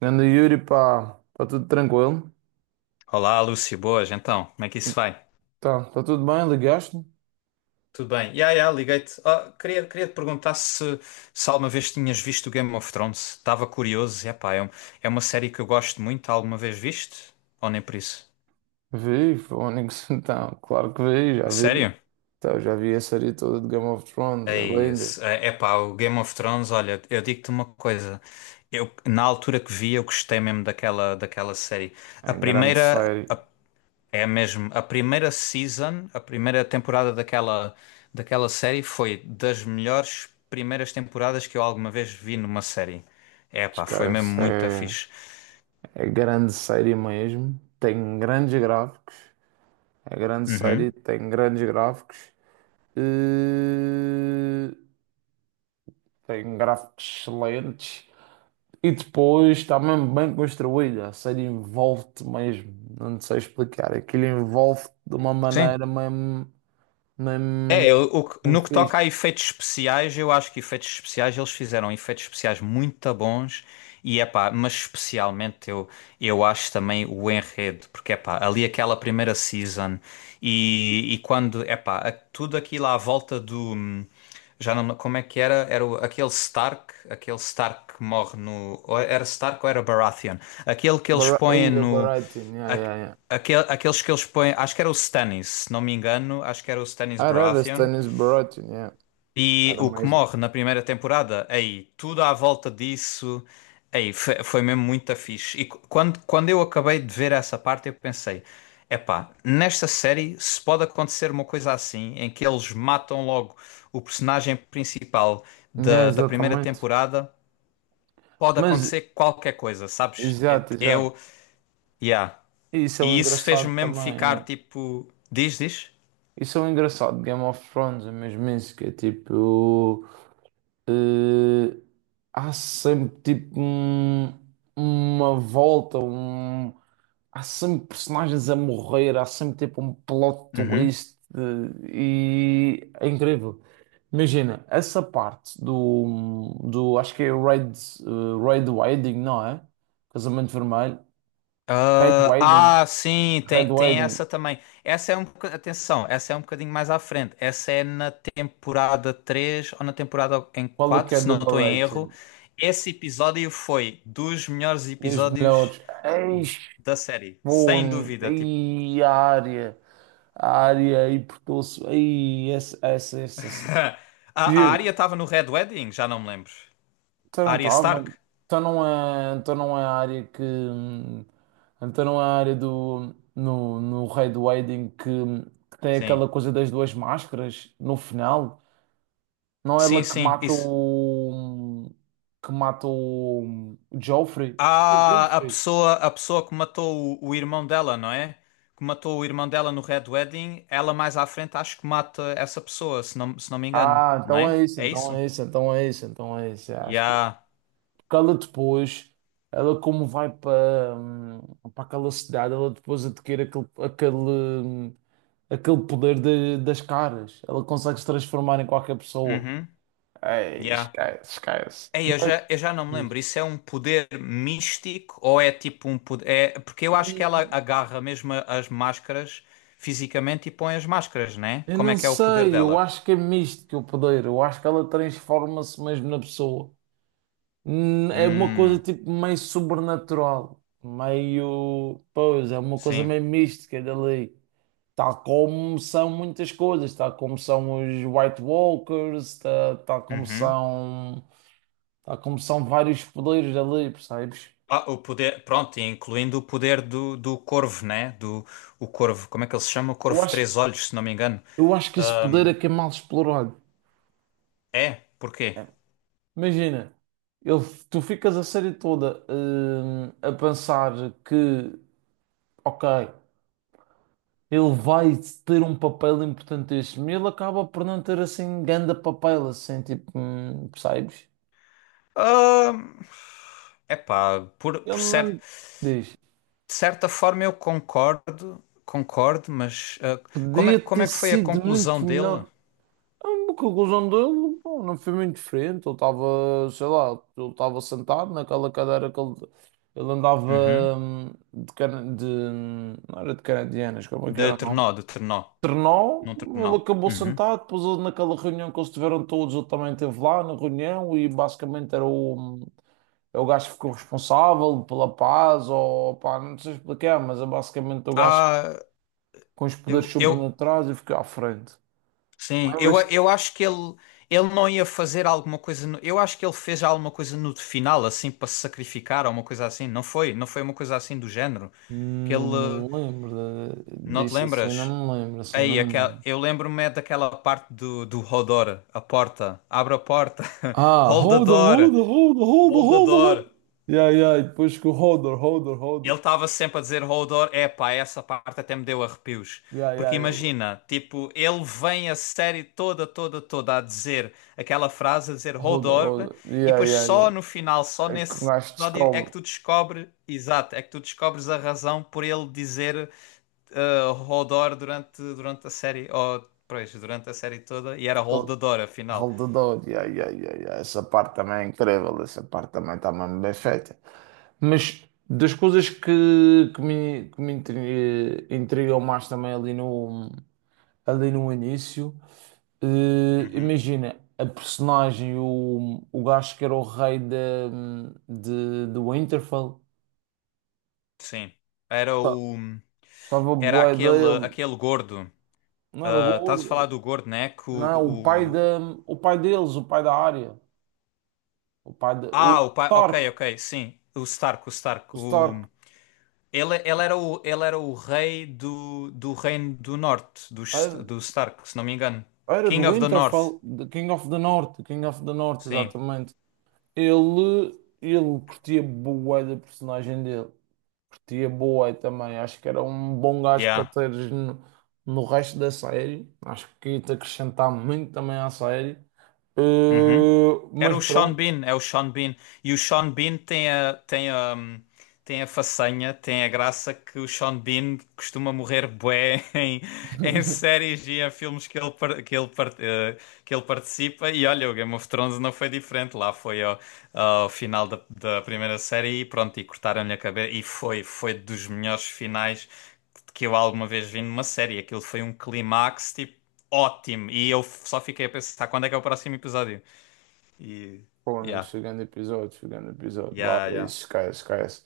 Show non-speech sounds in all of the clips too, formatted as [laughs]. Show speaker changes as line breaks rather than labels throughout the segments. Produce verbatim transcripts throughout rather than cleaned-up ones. Grande Yuri, pá, está tudo tranquilo?
Olá, Lúcio, boas, então, como é que isso vai?
Tá, tá, tudo bem? Ligaste-me?
Tudo bem? Ya, ya, liguei-te. Ah, queria, queria te perguntar se, se alguma vez tinhas visto o Game of Thrones. Estava curioso, epá, é, um- é uma série que eu gosto muito. Alguma vez viste? Ou nem por isso?
Vi, Fónix, [laughs] então, claro que vi, já
A
vi.
sério?
Então, já vi a série toda de Game of Thrones,
É
é linda.
isso. É, epá, o Game of Thrones, olha, eu digo-te uma coisa. Eu, na altura que vi, eu gostei mesmo daquela, daquela série.
É
A
grande
primeira.
série,
É mesmo, a primeira season, a primeira temporada daquela, daquela série foi das melhores primeiras temporadas que eu alguma vez vi numa série. É pá, foi mesmo
esquece,
muito
é,
fixe.
é grande série mesmo. Tem grandes gráficos, é grande série,
Uhum.
tem grandes gráficos. E... Tem gráficos excelentes. E depois está mesmo bem construída. A série envolve-te mesmo. Não te sei explicar. Aquilo envolve-te de uma
Sim.
maneira mesmo,
É,
mesmo,
eu- o que-
mesmo
no que toca
fixe.
a efeitos especiais, eu acho que efeitos especiais eles fizeram efeitos especiais muito bons e é pá, mas especialmente eu, eu acho também o enredo, porque epá, ali aquela primeira season e, e quando epá, a- tudo aquilo à volta do hum, já não como é que era? Era o- aquele Stark, aquele Stark que morre no ou era Stark ou era Baratheon? Aquele que eles
Bar
põem
Ei, o
no
Baratheon, yeah,
aque-
yeah, yeah.
aquele, aqueles que eles põem, acho que era o Stannis, se não me engano, acho que era o Stannis
Ah, era, era
Baratheon.
Stannis Baratheon, yeah.
E
Era
o que
mais.
morre na primeira temporada, aí, tudo à volta disso, aí, foi, foi mesmo muito fixe. E qu- quando, quando eu acabei de ver essa parte, eu pensei, epá, nesta série se pode acontecer uma coisa assim, em que eles matam logo o personagem principal
Yeah,
da, da primeira
exatamente.
temporada, pode
Mas
acontecer qualquer coisa, sabes?
exato, exato.
Eu, yeah.
E isso é o
E isso fez-me
engraçado
mesmo
também,
ficar
é.
tipo, diz, diz?
Isso é o engraçado de Game of Thrones, é mesmo isso, que é tipo. eh, Há sempre tipo um- uma volta, um, há sempre personagens a morrer, há sempre tipo um plot
Uhum.
twist eh, e é incrível. Imagina, essa parte do, do acho que é Red, eh, Red Wedding, não é? Casamento Vermelho. Red Wedding,
Ah, ah, sim,
Red
tem, tem essa
Wedding.
também. Essa é um bocadinho, atenção, essa é um bocadinho mais à frente. Essa é na temporada três ou na temporada em
Qual é que
quatro,
é a
se não
double
estou em erro.
rating?
Esse episódio foi dos melhores
Dos
episódios
melhores. Eis,
da série, sem
bom,
dúvida. Tipo,
e a área. A área e portou-se. Aí, essa, essa, essa, essa.
[laughs] a,
Quer
a Arya
dizer,
estava no Red Wedding, já não me lembro.
então
A
não
Arya
estava.
Stark?
Então não é, então não é a área que. hum, Então não é a área do. No, no Red Wedding que, que tem
Sim.
aquela coisa das duas máscaras no final. Não é
Sim,
ela que
sim,
mata
isso.
o. Que mata o. O Joffrey. Acho que é
Ah, a
Joffrey.
pessoa, a pessoa que matou o, o irmão dela, não é? Que matou o irmão dela no Red Wedding, ela mais à frente acho que mata essa pessoa, se não, se não me engano,
Ah,
não
então
é?
é isso,
É
então
isso?
é isso, então é isso, então é isso. Acho que
Yeah.
que ela depois, ela como vai para, hum, para aquela cidade, ela depois adquire aquele, aquele, hum, aquele poder de- das caras. Ela consegue se transformar em qualquer pessoa.
Uhum.
Ei,
Yeah.
esquece, esquece.
Ei, eu
Mas,
já, eu já não me lembro. Isso é um poder místico ou é tipo um poder. É, porque eu acho que ela
hum,
agarra mesmo a- as máscaras fisicamente e põe as máscaras, não é?
eu
Como é
não
que é o poder
sei, eu
dela?
acho que é místico o poder. Eu acho que ela transforma-se mesmo na pessoa. Hum. É uma coisa
Hum,
tipo meio sobrenatural, meio. Pois, é uma coisa
sim.
meio mística dali. Tal como são muitas coisas, tal como são os White Walkers, ta- tal, como
Uhum.
são, tal como são vários poderes ali, percebes?
Ah, o poder, pronto, e incluindo o poder do, do corvo, né? Do, o corvo, como é que ele se chama? O
Eu
corvo de
acho,
três olhos, se não me engano.
eu acho que esse poder
Ahm,
é que é mal explorado.
é, porquê?
Imagina, ele, tu ficas a série toda, hum, a pensar que, ok, ele vai ter um papel importantíssimo e ele acaba por não ter assim grande papel, assim, tipo, hum, percebes?
É epá, por,
Ele
por cer-
não diz.
de certa forma eu concordo, concordo, mas ah, como
Podia
é, como
ter
é que foi a
sido
conclusão
muito
dele?
melhor. A conclusão dele, pô, não foi muito diferente. Ele estava, sei lá, ele estava sentado naquela cadeira que ele, ele andava
Uhum.
hum, de, cana- de. Não era de canadianas, como é que
De
era o nome?
Trenó, de Trenó,
Trenó,
num
ele
Trenó.
acabou
Uhum.
sentado. Depois, ele, naquela reunião que eles tiveram todos, ele também esteve lá na reunião e basicamente era o, hum, é o gajo que ficou responsável pela paz, ou pá, não sei explicar, mas é basicamente o gajo
Ah,
com os poderes
eu, eu,
sobrenaturais e ficou à frente.
Sim, eu,
Lembras-te.
eu acho que ele, ele não ia fazer alguma coisa. no- eu acho que ele fez alguma coisa no final, assim, para se sacrificar ou uma coisa assim. Não foi? Não foi uma coisa assim do género? Que
Hum, Não
ele.
me lembro de-
Não te
disso assim,
lembras?
não me lembro, assim, não
Aí,
me
aquela,
lembro.
eu lembro-me é daquela parte do, do Hodor, a porta. Abre a porta. [laughs]
Ah,
Hold the
holder,
door.
holder, holder, holder,
Hold the
holder, holder.
door.
Yeah, yeah, depois que o holder, holder, holder.
Ele estava sempre a dizer Hodor, epá, essa parte até me deu arrepios.
Yeah, yeah,
Porque
ele.
imagina, tipo, ele vem a série toda, toda, toda a dizer aquela frase, a dizer
Holder,
Hodor,
holder.
e
Yeah,
depois
yeah,
só
yeah.
no final, só
É que o
nesse
gajo
episódio é
descobre
que tu descobres, exato, é que tu descobres a razão por ele dizer eh, Hodor durante, durante a série, ou, pois, durante a série toda, e era
que ele-
Holdador, afinal.
holdedor. Yeah, yeah, yeah, yeah. Essa parte também é incrível, essa parte também está mesmo bem feita. Mas das coisas que, que me, que me intri- eh, intrigam mais também ali no um ali no início. Eh,
Uhum,
imagina, a personagem, o, o gajo que era o rei de, de, de Winterfell,
sim. Era
pá,
o.
gostava
Era
bué
aquele,
dele,
aquele gordo.
não era o
Ah, estás a
gordo,
falar do gordo, né? Que o,
não, o pai, de,
o-
o pai deles, o pai da área, o pai de,
Ah,
o
o pai. Ok,
Stark,
ok, sim. O Stark, o
o
Stark. O...
Stark,
Ele, ele, era o, ele era o rei do, do Reino do Norte, do,
era,
do Stark, se não me engano.
era do
King of the North.
Winterfell, de King of the North, King of the North,
Sim.
exatamente. Ele, ele curtia bué da personagem dele. Curtia Boé também, acho que era um bom gajo para
Yeah.
teres no, no resto da série. Acho que ia-te acrescentar muito também à série.
Uhum.
Eh,
Era
mas
o Sean
pronto,
Bean, é o Sean Bean. E o Sean Bean tem a, tem a, tem a façanha, tem a graça que o Sean Bean costuma morrer bué [laughs] em, em
[laughs]
séries e em filmes que ele, par- que ele, par- eh, que ele participa. E olha, o Game of Thrones não foi diferente. Lá foi ao, ao final da, da primeira série e pronto, e cortaram-lhe a cabeça. E foi, foi dos melhores finais que eu alguma vez vi numa série. Aquilo foi um clímax, tipo, ótimo. E eu só fiquei a pensar, quando é que é o próximo episódio? E.
pô, amigo,
Yeah.
chegando episódio, chegando episódio lá,
Yeah, yeah.
isso, esquece, esquece.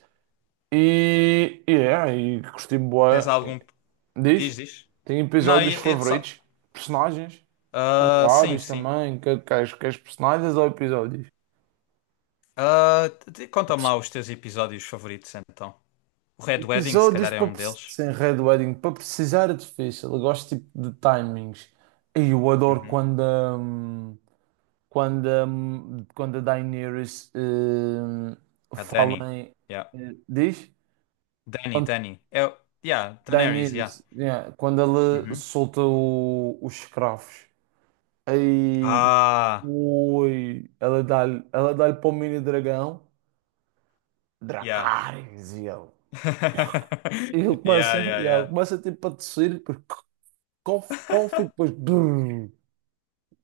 E, e é, e curti
Tens
Boé.
algum.
Diz?
Diz, diz.
Tem
Não,
episódios
e- e só.
favoritos, personagens, tem
Ah, sim,
vários
sim.
também. Que, que, que, personagens ou episódios?
Ah, t- conta-me lá os teus episódios favoritos então. O Red Wedding, se
Episódios
calhar, é
para,
um
preci-
deles.
sem Red Wedding, para precisar é difícil. Eu gosto tipo de timings. E eu adoro
Uhum.
quando, a hum, quando, a hum, quando a Daenerys hum,
A Dani.
fala em.
Yeah.
Eh, diz?
Dani,
Quando
Dani. É, o- yeah, Daenerys, yeah.
Daenerys, yeah, quando ela
Uhum.
solta o- os escravos. Aí.
Ah,
Ui, ela dá-lhe ela dá-lhe para o mini dragão.
yeah.
Dracarys, e ele. E ele
[laughs] Yeah,
começa,
yeah,
e ela
yeah.
começa tipo a tossir. Qual, f- qual foi depois? Brrr.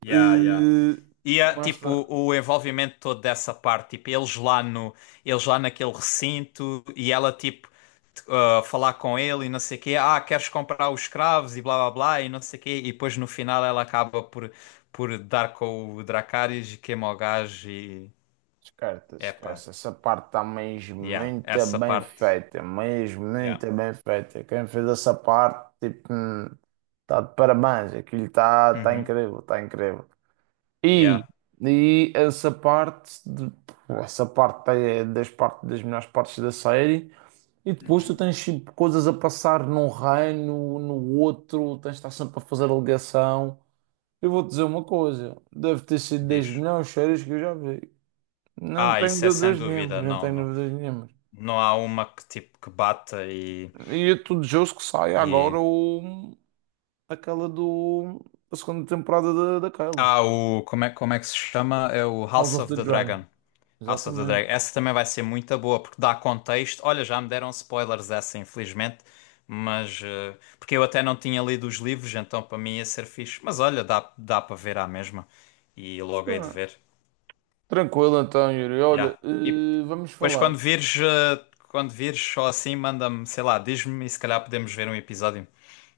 Yeah, yeah.
Eh,
E ah, tipo
Começa.
o envolvimento todo dessa parte, tipo eles lá no, eles lá naquele recinto e ela tipo t- ah, falar com ele e não sei o quê, ah, queres comprar os escravos e blá blá blá e não sei o quê, e depois no final ela acaba por por dar com o Dracarys e queima o gajo e
Descarta,
epá,
esquece. Essa parte está mesmo
yeah,
muito
essa
bem
parte.
feita. Mesmo
Yeah.
muito bem feita. Quem fez essa parte, tipo, está de parabéns. Aquilo está tá tá
Uhum.
incrível, está incrível. E,
Yeah.
e essa parte, de- essa parte tá, é das, parte, das melhores partes da série. E depois tu
Uhum.
tens tipo, coisas a passar num reino, no outro, tens de estar sempre a fazer a ligação. Eu vou te dizer uma coisa, deve ter sido
Diz.
das melhores séries que eu já vi. Não
Ah,
tenho
isso é sem
dúvidas nenhumas,
dúvida,
não
não,
tenho
não.
dúvidas nenhumas.
Não há uma que tipo que bata e
E eu tudo justo que saia agora
e
o, aquela do, a segunda temporada da, daquela,
Ah, o, como é, como é que se chama? É o
House
House
of
of
the
the
Dragon.
Dragon. House of the Dragon.
Exatamente.
Essa também vai ser muito boa, porque dá contexto. Olha, já me deram spoilers dessa, infelizmente, mas eh, porque eu até não tinha lido os livros, então para mim ia ser fixe. Mas olha, dá, dá para ver à mesma. E logo hei de
Sim.
ver.
Tranquilo então, Yuri. Olha,
Yeah. E
eh, vamos
depois
falar,
quando vires, eh, quando vires só assim, manda-me, sei lá, diz-me e se calhar podemos ver um episódio.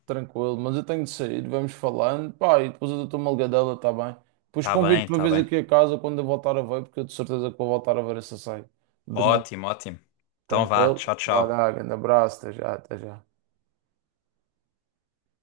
tranquilo, mas eu tenho de sair, vamos falando. Pá, e depois eu dou-te uma ligadela, tá bem? Depois
Tá bem,
convido-te uma
tá
vez
bem.
aqui a casa quando eu voltar a ver, porque eu de certeza que vou voltar a ver essa série de novo.
Ótimo, ótimo. Então vá,
Tranquilo?
tchau,
Vai
tchau.
lá, grande abraço, até já, até já.